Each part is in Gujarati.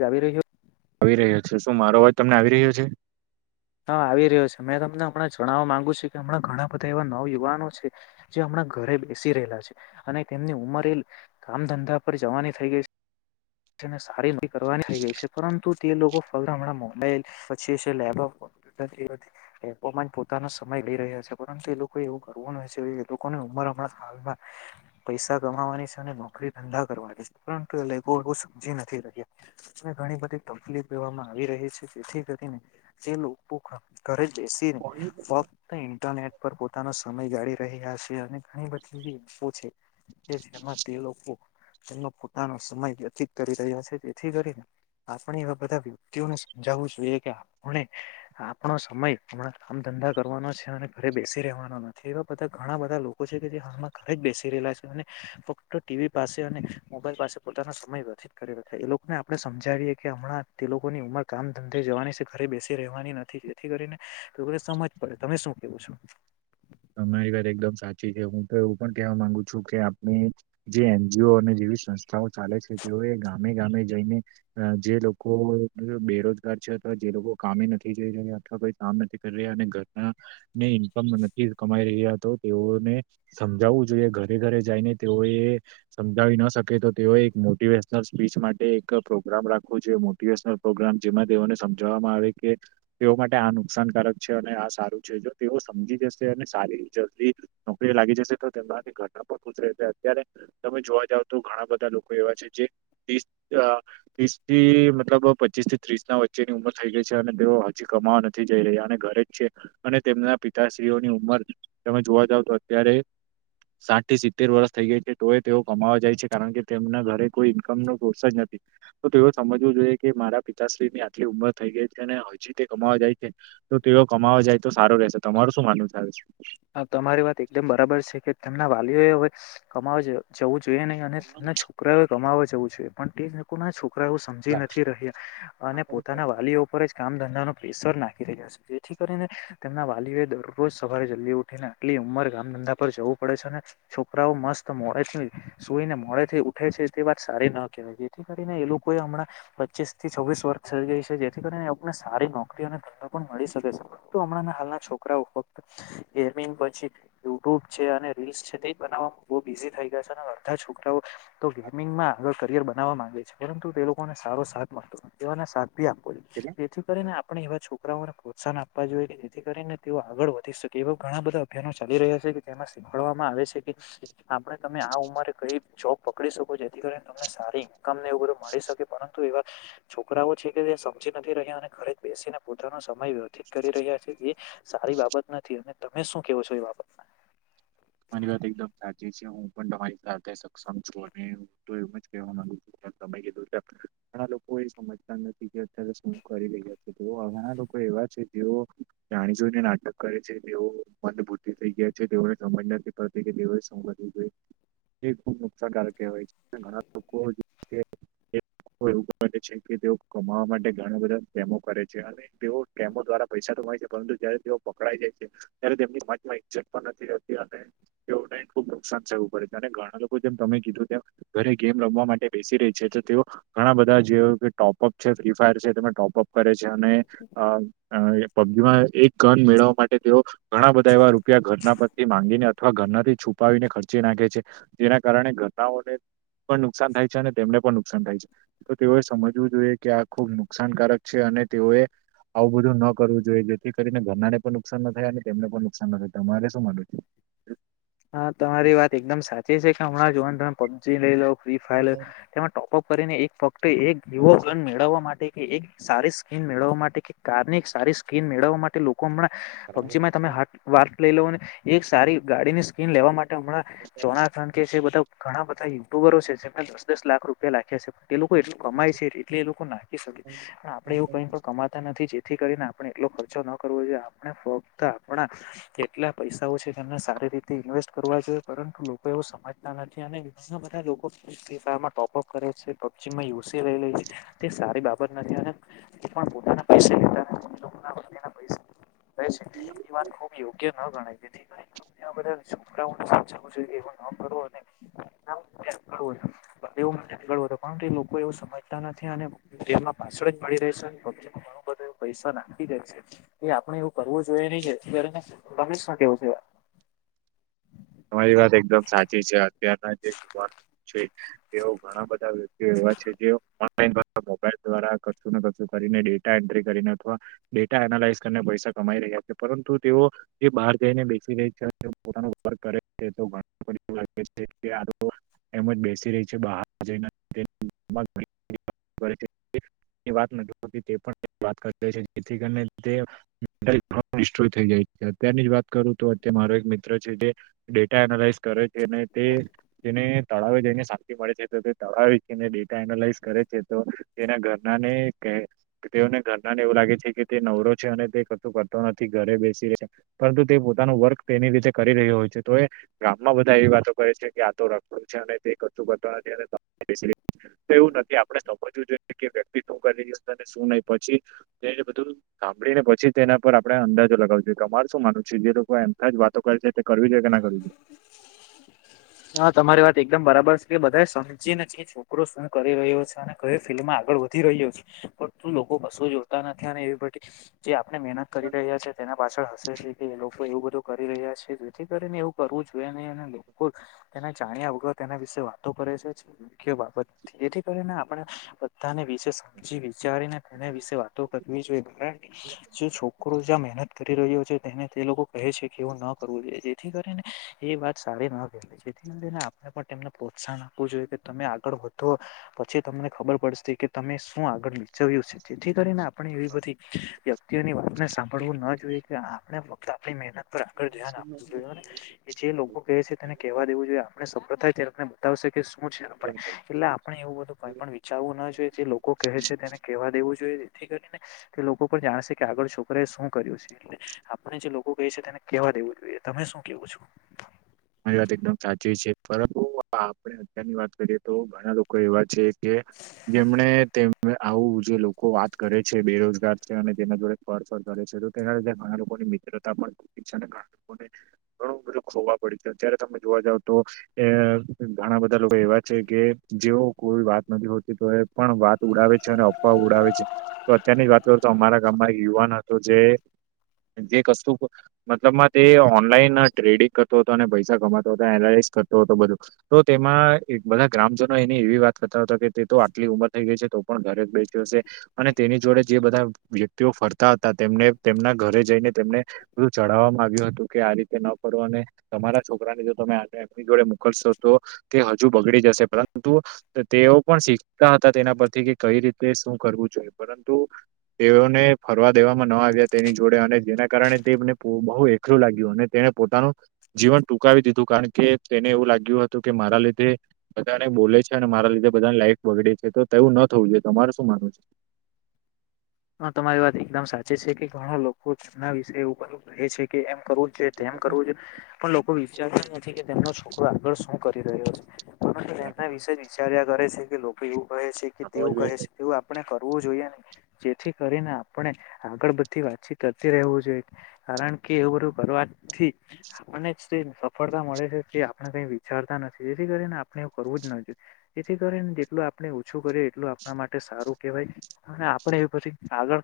જાવી રહ્યો. આવી રહ્યો છે, શું મારો અવાજ તમને આવી રહ્યો છે.? હા, આવી રહ્યો છે. મેં તમને હમણાં જણાવવા માંગુ છું કે, હમણાં ઘણા બધા એવા નવ યુવાનો છે, જે હમણાં ઘરે બેસી રહેલા છે અને તેમની ઉંમર, એ કામ-ધંધા પર જવાની થઈ ગઈ છે. તેને સારી ન કરવાની થઈ ગઈ છે, પરંતુ તે લોકો હમણાં મોબાઈલ પછી છે, લેપટોપ પોતાનો સમય લઈ રહ્યા છે, પરંતુ એ લોકો એવું કરવું ન જોઈએ. એ લોકોને તો પણ હમણાં પૈસા કમાવાની છે અને નોકરી-ધંધા કરવાની છે, પરંતુ એ લોકો જી નથી રહ્યા અને ઘણી બધી તકલીફ દેવામાં આવી રહી છે, જેથી કરીને તે લોકો કો ઘરે બેસીને ફક્ત ઇંટરનેટ પર પોતાનો સમય ગાળી રહ્યા છે, અને ઘણી બધી ઇન્ફો છે, કે જેમાં તે લોકો એનો પોતાનો સમય વ્યતીત કરી રહ્યા છે, જેથી કરીને આપણે એવા બધા વ્યક્તિઓને સમજાવવું જોઈએ કે, આપણે આપણો સમય હમણાં કામ-ધંધા કરવાનો છે અને ઘરે બેસી રહેેવાનો નથી. એવા બધા ઘણા બધા લોકો છે. જે હાલમાં ઘરે જ બેસી રહેલા છે, અને ફક્ત ટીવી પાસે અને મોબાઈલ પાસે પોતાનો સમય વધી કરે એ લોકને આપડે સમજાવીએ કે, હમણાં તે લોકોની ઉંમર કામ-ધંધે જવાની છે, ઘરે બેસી રહેવાની નથી. થી જેથી કરીનેન એ લોકો ને સમજ પડે, તમે શું કેવો છો. તમારી વાત એકદમ સાચી છે, હું તો એવું પણ કેવા માંગુ છું, કે આપણી જે એન. જી. ઓ. અને સંસ્થાઓ ચાલે છે, તેઓ એ ગામે ગામે જઈને જે લોકો બેરોજગાર છે. જે લોકો કામે નથી જઈ રહ્યા, અથવા કામ નથી કરી રહ્યા, અને ઘરના ને ઈનકમ કમાઈ રહ્યા હતો તેઓને સમજાવવું જોઈએ ઘરે ઘરે જઈને તેઓ એ સમજાવી ન શકે તો તેઓ એક મોટિવેશનલ સ્પીચ માટે એક પ્રોગ્રામ રાખવો જો મોટિવેશનલ પ્રોગ્રામ જેમાં તે તેઓને સમજાવવામાં આવે કે, તેઓ માટે આ નુકસાનકારક છે, અને આ સારું છે, જો તેઓ સમજી જશે. છે અને સારી જલ્દી નોકરી લાગી જશે, તો તેમનાથી ઘર ના પણ ખુશ રહે છે. અત્યારે તમે જોવા જાવ. બધું ઘણા બધા લોકો એવા છે, જે તીસ ત્રીસ થી, મતલબ પચીસ થી ત્રીસ ના વ વચ્ચેની ઉંમર થઈ ગઈ છે, અને તેઓ હજી કમાવા નથી જઈ રહ્યા, અને ઘરે જ છે, અને તેમના પિતા સ્ત્રીઓની ઉંમર, તમે જોવા જાવ તો, અત્યારે સાત થી સિત્તેર વર્ષ થઈ ગઈ છે, તો એ તેઓ કમાવા જાય છે, કારણ કે તેમના ઘરે કોઈ ઈન્કમ નો સોર્સ જ નથી. તો તો એ સમજવું જોઈએ કે, મારા પિતાશ્રી ની આટલી ઉંમર થઈ ગઈ છે અને હજી તે કમાવા જાય છે.. તો તે કમાવા જાય, તો સારુ રહેશે. તમારુ શું માનવું છે આ વિશે? હા, તમારી વાત એકદમ બરાબર છે કે તેમના વાલીઓ એ હવે કમાવા જ જવું જોઈએ નહીં, અને તના છોકરાઓએ કમાવા જવું જોઈએ, પણ તે લોકો ના છોકરા છોકરાઓ સમજી નથી રહ્યા અને પોતાના વાલીઓ ઉપર જ કામ-ધંધા નો પ્રેસર નાખી રહ્યા છે, જેથી કરીને તેમના વાલીઓ એ દરરોજ સવારે જલ્દી ઉ આટલી ઉંમર એ કામ-ધંધા પર જવું પડે છે અને છોકરાઓ મસ્ત મોડેથી સુઈને મોડેથી ઉઠે છે, તે વાત સારી ન કેવાય. જેથી કરીને એ લોકો એ હમણાં પચીસ થી છવ્વીસ વર્ષ થઈ ગઈ છે, જેથી અને સારી નોકરી અને ધંધો પણ મળી શકે છે, પરંતુ હમણાંના હાલના છોકરાઓ ફક્ત ગેમિંગ પછી યુટ્યુબ છે અને રીલ્સ છે, તે બનાવવામાં બહુ બિઝી થઈ ગયા છે, અને અડધા છોકરાઓ તો તો ગેમિંગમાં આગળ કરિયર બનાવવા માંગે છે, પરંતુ તે લોકોને સારો સાથ મળતો નથી. તેઓ ને સાથ ભી અપાવો જોઈએ, કેટલા? જેથી કરીને આપણે એવા છોકરાઓને પ્રોત્સાહન આપ આપવા જોઈએ, કે જેથી કરીને તેઓ આગળ વધી શકે એવા ઘણા બધા અભિયાનો ચાલી રહ્યા છે, કે જેમાં શીખવાડવામાં આવે છે કે આપણે તમે આ ઉંમરે કઈ જોબ પકડી શકો, જેથી કરી તમને સારી ઈન્કમ ને બધું મળી શકે. પરંતુ એવા છોકરાઓ છે કે સમજી નથી રહ્યા અને ઘરે બેસીને પોતાનો સમય સમય વ્યવથિત કરી રહ્યા છે, એ સારી બાબત નથી. અને તમે શું કેવો છો એ બાબતમાં. તમારી વાત એકદમ સાચી છે. હું પણ તમારી સાથે સક્ષમ છું, અને હું તો એવુ જ કેવા માંગુ. તમે કીધું કે ઘણા લોકો એ સમજતા નથી કે અત્યારે શું કરી રહ્યા છે. તેઓ ઘણા લોકોએ એવા છે, જેઓ જાણી જોઈને નાટક કરે છે. તેઓ મનબુદ્ધિ થઈ ગયા છે, તેઓને. ખબર નથી પડતી કે તેઓએ શું કરવું જોઈએ. એ ખુબ નુકસાનકારક કહેવાય છે. ઘણા લોકો [inaudible] [unintelligible] છે કે તેઓ કમાવા માટે ઘણા બધા ડેમો કરે છે, અને તેઓ ડેમો દ્વારા પૈસા કમાય છે. પરંતુ જયારે તેઓ પકડાઈ જાય છે, ત્યારે તેમની કોલેજમાં ઈજ્જત પણ નથી રહેતી, અને તેઓને ખૂબ નુકસાન થવું પડે છે, અને ઘણા લોકો જેમ તમે કીધું તેમ ઘરે ગેમ રમવા માટે બેસી રહી છે, તો તેઓ ઘણા બધા જેઓ ટોપઅપ છે ફ્રી ફાયર છે. તેમાં ટોપઅપ કરે છે. જ અને અ અ એ પબજીમાં એક ઘન મેળવવા માટે તેઓ ઘણા બધા એવા રૂપિયા ઘરના ને અથવા ઘરનાથી છુપાવીને ખર્ચી નાખે છે. જેના કારણે ઘરનાઓને પણ નુકસાન થાય છે. અને તેમને પણ નુકસાન થાય છે. તો તેઓએ સમજવું જોઈએ. કે આ ખુબ નુકસાનકારક છે. અને તેઓએ આવું બધું ન કરવું જોઈએ. જેથી કરીને ઘરનાને પણ નુકસાન ના થાય અને તેમને પણ નુકસાન ન થાય તમારે શું માનવું છે હા તમારી વાત એકદમ સાચી છે. કે હમણાં જોવાને તમે પબજી લઈ લો ફ્રી ફાયર તેમાં ટોપઅપ કરીને એક ફક્ત એક રીવો ગન મેળવવા માટે એક સારી સ્કીમ મેળવવા માટે કે કારની એક સારી સ્કીમ મેળવવા માટે [unintelligible] પબજીમાં તમે હાટ વાત લઈ લોને એક સારી ગાડીની સ્કીમ લેવા માટે હમણાં ચોના કારણ કે છે. બધા ઘણા બધા યુટ્યુબરો છે. જેમને દસ દસ લાખ રૂપિયા લખ્યા છે એ લોકો એટલું કમાય છે. એટલે એ લોકો નાખી શકે પણ આપડે એવું કઈ પણ કમાતા નથી જે થી કરીને આપણે એટલો ખર્ચો ન કરવો જોઈએ. આપણે ફક્ત આપણા કેટલા પૈસાઓ છે, તેમને સારી રીતે થી ઇન્વેસ્ટ કરવા જોઈએ. પરંતુ લોકો એવું સમજતા નથી, અને ઘણા બધા લોકો આમાં ટોપઅપ કરે પબજી માં યુસી લેઇ લે છે. તે સારી બાબત નથી, અને પણ પોતાના પૈસે લેતા ના પૈસા છે, એ વાત ખુબ યોગ્ય ન ગણાય. તેથી કરીને એવા બધા ને [unintelligible] [unintelligible] એ લોકો એવું સમજતા નથી અને તેમના પાસળ જ પડી રહે છે. પબજી ઘણું બધું પૈસા નાખી દે છે. એ આપડણે એવું કરવું જોઈએ નહી. જેથી કરી ને તમે શુ કેવું છે? [inaudible] તમારી વાત એકદમ સાચી છે. અત્યારના જે યુવાનો છે. તેઓ ઘણા બધા એવા છે. જે [inaudible] મોબાઈલ દ્વારા કશું ને કશું કરીને ડેટા એન્ટ્રી કરીને અથવા ડેટા એનાલાઈસ કરીને પૈસા રમાઈ રહ્યા છે. પરંતુ તેઓ જે બહાર જઈને બેસી રહ્યા છે. અને પોતાનું [unintelligible] કરે છે. તો [inaudible] એવુ લાગે છે. કે આ એમ જ બેસી રહી છે. બહાર જઈને [inaudible] વાત [inaudible] જેથી કરીને તે [inaudible] ડિસ્ટરોય થઈ જાય અત્યારની જ વાત કરું તો અત્યાંરે મારો એક મિત્ર છે. જે ડેટા એનાલાઈસ કરે છે. અને તે જેને તળાવે જઈને શાંતિ મળે છે. તો તે તળાવને ડેટા એનાલાઈઝ કરે છે. તો તેના ઘરના ને તેઓને ઘરના ને એવું લાગે છે. કે તે નવરો છે. અને તે કશું કરતો નથી. ઘરે બેસી રહે પરંતુ તે પોતાનું વર્ક તેની રીતે કરી રહ તો એ ગામમાં બધા એવી વાતો કરે છે. કે આ તો રખડું છે. અને તે કશું કરતા નથી. અને [inaudible] બેસી રહે છે તો એવું નથી આપણે સમજવું જોઈએ કે વક્તિ શું કરી રહ્યો છે ને શું નહી પછી તેને બધું સાંભળી ને પછી તેના પર આપણે બધો અંદાજો લગાવો જોઈએ. તમારે શું માનવું છે? જે લોકો એમતા જ વાતો કરે છે? કરવી જોઈએ કે ના કરવી જોઈએ? હા તમારી વાત એકદમ બરાબર છે. કે બધા સમજી ને કે છોકરો શું કરી રહ્યો છે. અને કયો ફિલ્ડ માં આગળ વધી રહ્યો છે. પણ તું લોકો કશો જોતા નથી અને એવી બધી જે મહેનત કરી રહ્યા છે. તેના પાછળ હશે છે. કે એ લોકો એવું બધું કરી રહ્યા છે. જેથી કરીને એવું કરવું જોઈએ નઈ અને લોકો તેને જાણ્યા વગર તેના વિશે વાતો કરે છે. બાબત જેથી કરીને આપણે બધાને સમજી વિચારીને તેના વિશે વાતો કરવી જોઈએ. જે છોકરો જ્યાં મહેનત કરી રહ્યો છે. તેને તે લોકો કહે છે કે એવુ ન કરવું જોઈએ. જેથી કરીને એ વાત સારી ના કે જેથી કરીને આપણે પણ તેમને પ્રોત્સાહન આપવું જોઈએ. કે તમે આગળ વધો પછી તમને ખબર પડશે કે તમે શું હું આગળ વિચવ્યું છે. જેથી કરીને આપણે એવી બધી વ્યતિ અત્યની વાતને સાંભળવું ન જોઈએ. કે આપણે ફક્ત આપણી મહેનત પર આગળ ધ્યાન આપ જોને જે લોકો કહે છે તેને કેહવા દેવું જોઈએ આપણે સફળ થાય ત્યારે આપને બતાવશે કે શું છે આપણે તમારી એટલે આપણે એવું બધું કઈ પણ વિચારવું ના જોઈએ જે લોકો કહે છે તેને કેહેવા દેવું જોઈએ. તેથી કરીને તે લોકો પણ જાણશે કે આગળ છોકરાએ શું કર્યું છે એટલે આપણે જે લોકો કહે છે તેને કેવા દેવું જોઈએ. તમે શું કેવો છો? મારી વાત એકદમ સાચી છે પરંતુ હા આપણે અત્યારની વાત કરીએ તો ઘણા લોકો એવા છે કે જેમણે તેમ આવું જે લોકો વાત કરે છે બેરોજગાર છે અને તેના જોડે ફર ફર કરે છે. તેના લીધે ઘણા લોકોની મિત્રતા પણ ખ છે અને ઘણા લોકોને ઘણું બધું ખો અત્યારે તમે જોવા જાવ તો ઘણા બધા લોકો એવા છે કે જેઓ કોઈ વાત નથી હોતી તો એ પણ વાત ઉડાવે છે અને અફવા ઉડાવે છે તો અત્યારની જ વાત કરું તો અમારા ગામ યુવાન હતો જે જે કશુ મતલબ માં તે ઓનલાઈન ટ્રેડિંગ કર હતો અને પૈસા કમાતો હતો એનાલીસ કરતો હતો બધું તો તેમાં બધા ગ્રામજનો એની એવી વાત કર [unintelligible] તો આટલી ઉંમર થઈ ગઈ છે તો પણ ઘરે જ બેસી હશે અને તેની જોડે જે બધા વ્યક્તિઓ ફરતા કરતા હતા તેમને તેમના ઘરે જઈને તેમને બધું જણાવવામાં આવ્યું હતું કે આ રીતે ન કરો અને તમારા છોકરાને જો તમે આ એમની જોડે મોકલશો તો તે હજુ બગડી જશે પરંતુ તે તેઓ પણ શીખતા હતા તેના પરથી કે કઈ રીતે શું કરવું જોઈએ પરંતુ તેઓને ફ કરવા દેવામાં ન આવ્યા તેની જોડે અને જેના કારણે તેને બહુ એકલું લાગ્યું અને તેને પોતાનું જીવન ટૂંકાવી દીધું કારણ કે તેને એવું લાગ્યું હતું કે મારા લીધે બધાને બોલે છે અને મારા બધા લાઈફ બગડે છે તો તેવું ન થવું જોઈએ તમાર શું માનવું છે? [inaudible] હ તમારી વાત એકદમ સાચે છે કે ઘણા લોકોના વિષે એવું રહે છે કે એમ કરવું જોઈએ તેમ કરવું જોઈ પણ લોકો વિચારતા જ નથી કે તેમનો છોકરો આગળ શું કરી રહ્યો હ છે? પરંતુ એના વિશે જ વિચાર્યા કરે છે કે લોકો એવું કહે છે કે તેવું કહે છે તમારી તેવું આપણે કર બુ જોઈએ ને. જેથી કરીને આપણે આગળ બધી વાતચીત કરતી રહેવું જોઈએ કારણ કે એવું બધું કરવા થી આપણે ને સફળતા મળે છે તે આપણે કઈ વિચારતા નથી જેથી કરીને આપણે એવું કરવું જેથી કરીને જેટલું આપણે ઓછું કરીએ એટલું આપણા માટે સારું કેહેવાય અને પણ એવી પછી આગળ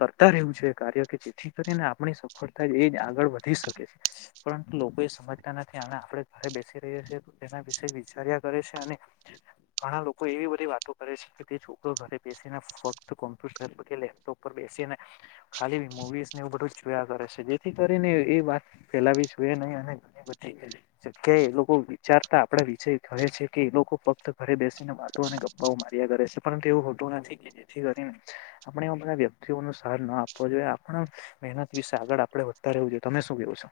કરતા રહ્યું છે કાર્ય કે જેથી કરીને આપણી સફળતા એ જ આગળ વધી શકે છે પરુ લોકો એ સમજતા નથી આપણે ઘરે બેસી રહ્યા છીએ તેના વિશે વિચાર્યા કરે છે અને ઘણા લોકો એવી બધી વાતો કરે છે કે તે છોકરો ઘરે બેસીને ફ કોમ્પ્યુટર કે લેપટોપ પર બેસીને ખાલી મુવીઝને એવું બધું જોયા કરે છે જેથી કરીને એ વાત ફેલાવી જોઈએ નહી અને ઘણી બધી જગ્યાએ એ લોકો વિચારતા આપણે વિષય કહે છે કે એ લોકો ફક્ત ઘરે બેસીને વાતો અને ગપ્પાઓ માર્યા કરે છે પરંતુ એવું હોતું નથી. જેથી કરીને આપણે એ બધા વ્યક્તિઓ ન સાર ન આપવો જોઈએ આપણા મહેનત વિશે આગળ આપણે વધ વું જોઈ તમે શું કેવું છો?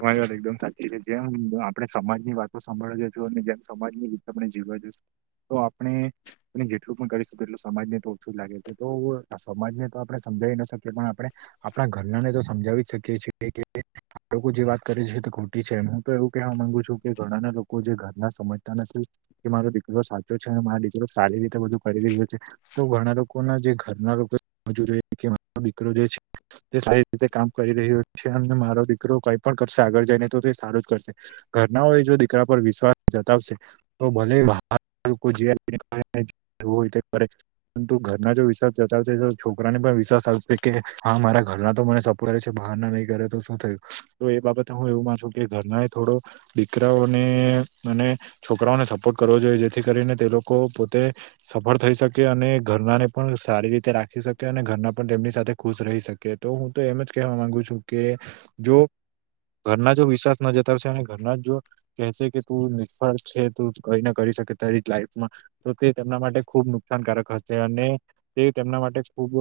વાય વાત એકદમ સાચી છે જેમ આપણે સમાજની વાતો સાભળી જશું અને જેમ સમાજની રીત આપણે જીવવા જશું તો આપણે પણ કરી શ એટ સમાજને તો ઓછું લાગે છે તો સમાજને તો આપણે સમજાવી ના શકીએ પણ આપણે આપણા ઘરના ને તો સમજાવી શકીએ છીએ કે લોકો જે વાત કરે છે ખોટી છે હું તો એવું કહેવા માંગુ છું કે ઘણાના લોકો જે ઘરના સમજતા નથી. કે મારો દીકરો સાચો છે અને મારો દીકરો સારી રીતે બધું કરી રહ્યો છે તો ઘણા લોકો ના જે ઘરના લોકો મજુરી કે દીકરો જે છે તે સારી રીતે કામ કરી રહ્યો છે અને મારો દીકરો કઈ પણ કરશે આગળ જઈને તો તે સારું જ કરશે ઘરનાઓ જો દીકરા પર વિશ્વાસ જતાવશે તો ભલે [unintelligible] છોકરાને પણ વિશ્વાસ આવશે કે હા મારા ઘરના તો મને સપો કરે છે બહાર ના નહીં કરે તો શું થયું? તો એ બાબતે હું એવું માનું છુ કે ઘરના એ થોડો દીકરાઓને અને છોકરાઓને સપોર્ટ કરવો જોઈએ જેથી કરીને તે લોકો પોતે સફળ થઈ શકે અને ઘરના ને પણ સારી રીતે રાખી સકે અને ઘરના પણ તેમની સાથે ખુશ રહી શકે તો હું તો એમ જ કવા માંગુ છું કે જો [inaudible] ઘરના જો વિશ્વાસ ન જતાવશે અને ઘરના જ જો કહેશે કે તું નિષ્ફળ છે તું કઈને કરી શકે તારી લાઈફમાં તો તે તેમના માટે ખૂબ નુકસાનકારક હશે અને તેમના માટે ખુબ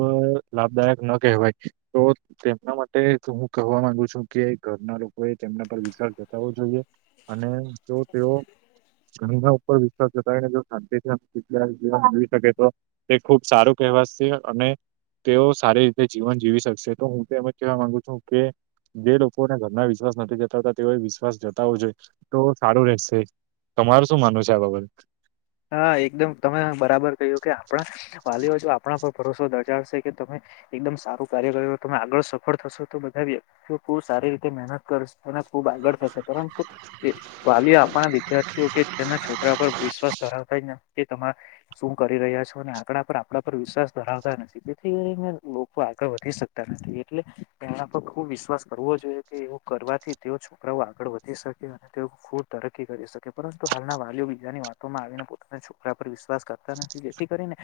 લાભદાયક ન કહેવાય તો તેમના માટે હું કહેવા માંગુ છું કે ઘરના લોકોએ તેમના પર વિશ્વાસ જતાવવો જોઈએ અને તો તેઓ ઘણીના ઉપર વિશ્વાસ એના કારણે જો શાંતિથી આમ જીવન જીવી શકે તો તે ખુબ સારું કહેવાશે અને તેઓ સારી રીતે જીવન જીવી શકશે તો હું તો એમ જ કેવા માંગુ છું કે જે લોકો લોકોને ઘરમાં વિશ્વાસ નથી જતાવતા તેઓ વિશ્વાસ જતાવવુ જોઈએ તો સારું રહેશે. તમારું શું માનવું છે આ બાબતે? હા એકદમ તમે બરાબર કહ્યું કે આપણા વાલીઓ જો આપણા પર ભરોસો દજાડશે કે તમે એકદમ સારું કાર્ય કરયુ તમે આગળ સફળ થશો તો બધા વ્યક્તિઓ ખૂબ સારી રીતે મહેનત કરશે અને ખૂબ આગળ થશે પરંતુ વાલી આપણા વિદ્યાર્થીઓ કે તેના છોકરા પર વિશ ધરાવતા જ ન તેથી કે તમે શું કરી રહ્યા છો અને આપણા પર આપણા પર વિશ્વાસ ધરાવતા જ નથી તેથી કરીને લોકો ગળ વધી શકતા નથી એટલે તેના પર ખુબ વિશ્વાસ કરવો જોઈએ કે એવું કરવાથી તેઓ છોકરાઓ આગળ વધી શકે અને તેઓ ખૂબ તરક્કી કરી શકે પરંતુ હાલના વાલીઓ બીજાની વાત તોમા આવીને પોતાના છોકરા પર વિશ્વાસ કરતા નથી જેથી કરીને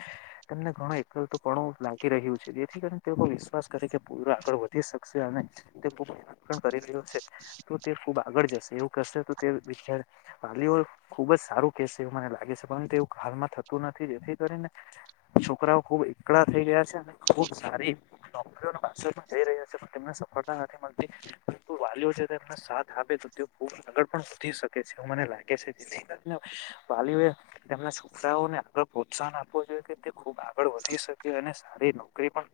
તેમને ઘણો એકલતુપણુ લાગી રહ્ યુ છે જેથી કરીને તે લોકો વિશ્વાસ કરે કે પોયરો આગળ વધી શકશે અને તે ખૂબ [unintelligible] પણ કરી રહ્યો છે. તો તે ખુબ આગળ જશે એવું કરશે તો તે વિ વાલીઓ ખુબ સારું કેહશે એવું મને લાગે છે પરંતુ એવું હાલમાં થતું નથી જેથી કરીને છોકરાઓ ખુબ એકળા થઈ ગયા રહયા છે ને ખૂબ સારી નોકરીઓની પાછળ પણ જઈ રહયા છે પણ તેમને સફળતા નથી મળતી. વાલીઓ છે તમને સાથ આપે તો તેઓ ખૂબ આગળ પણ વધી શકે છે એવું મને લાગે છે. વાલીઓએ તેમના છોકરાઓને આગળ પ્રોત્સાહન આપવો જોઈએ કે તે ખુબ આગળ વધી શકે અ અને સારી નોકરી પણ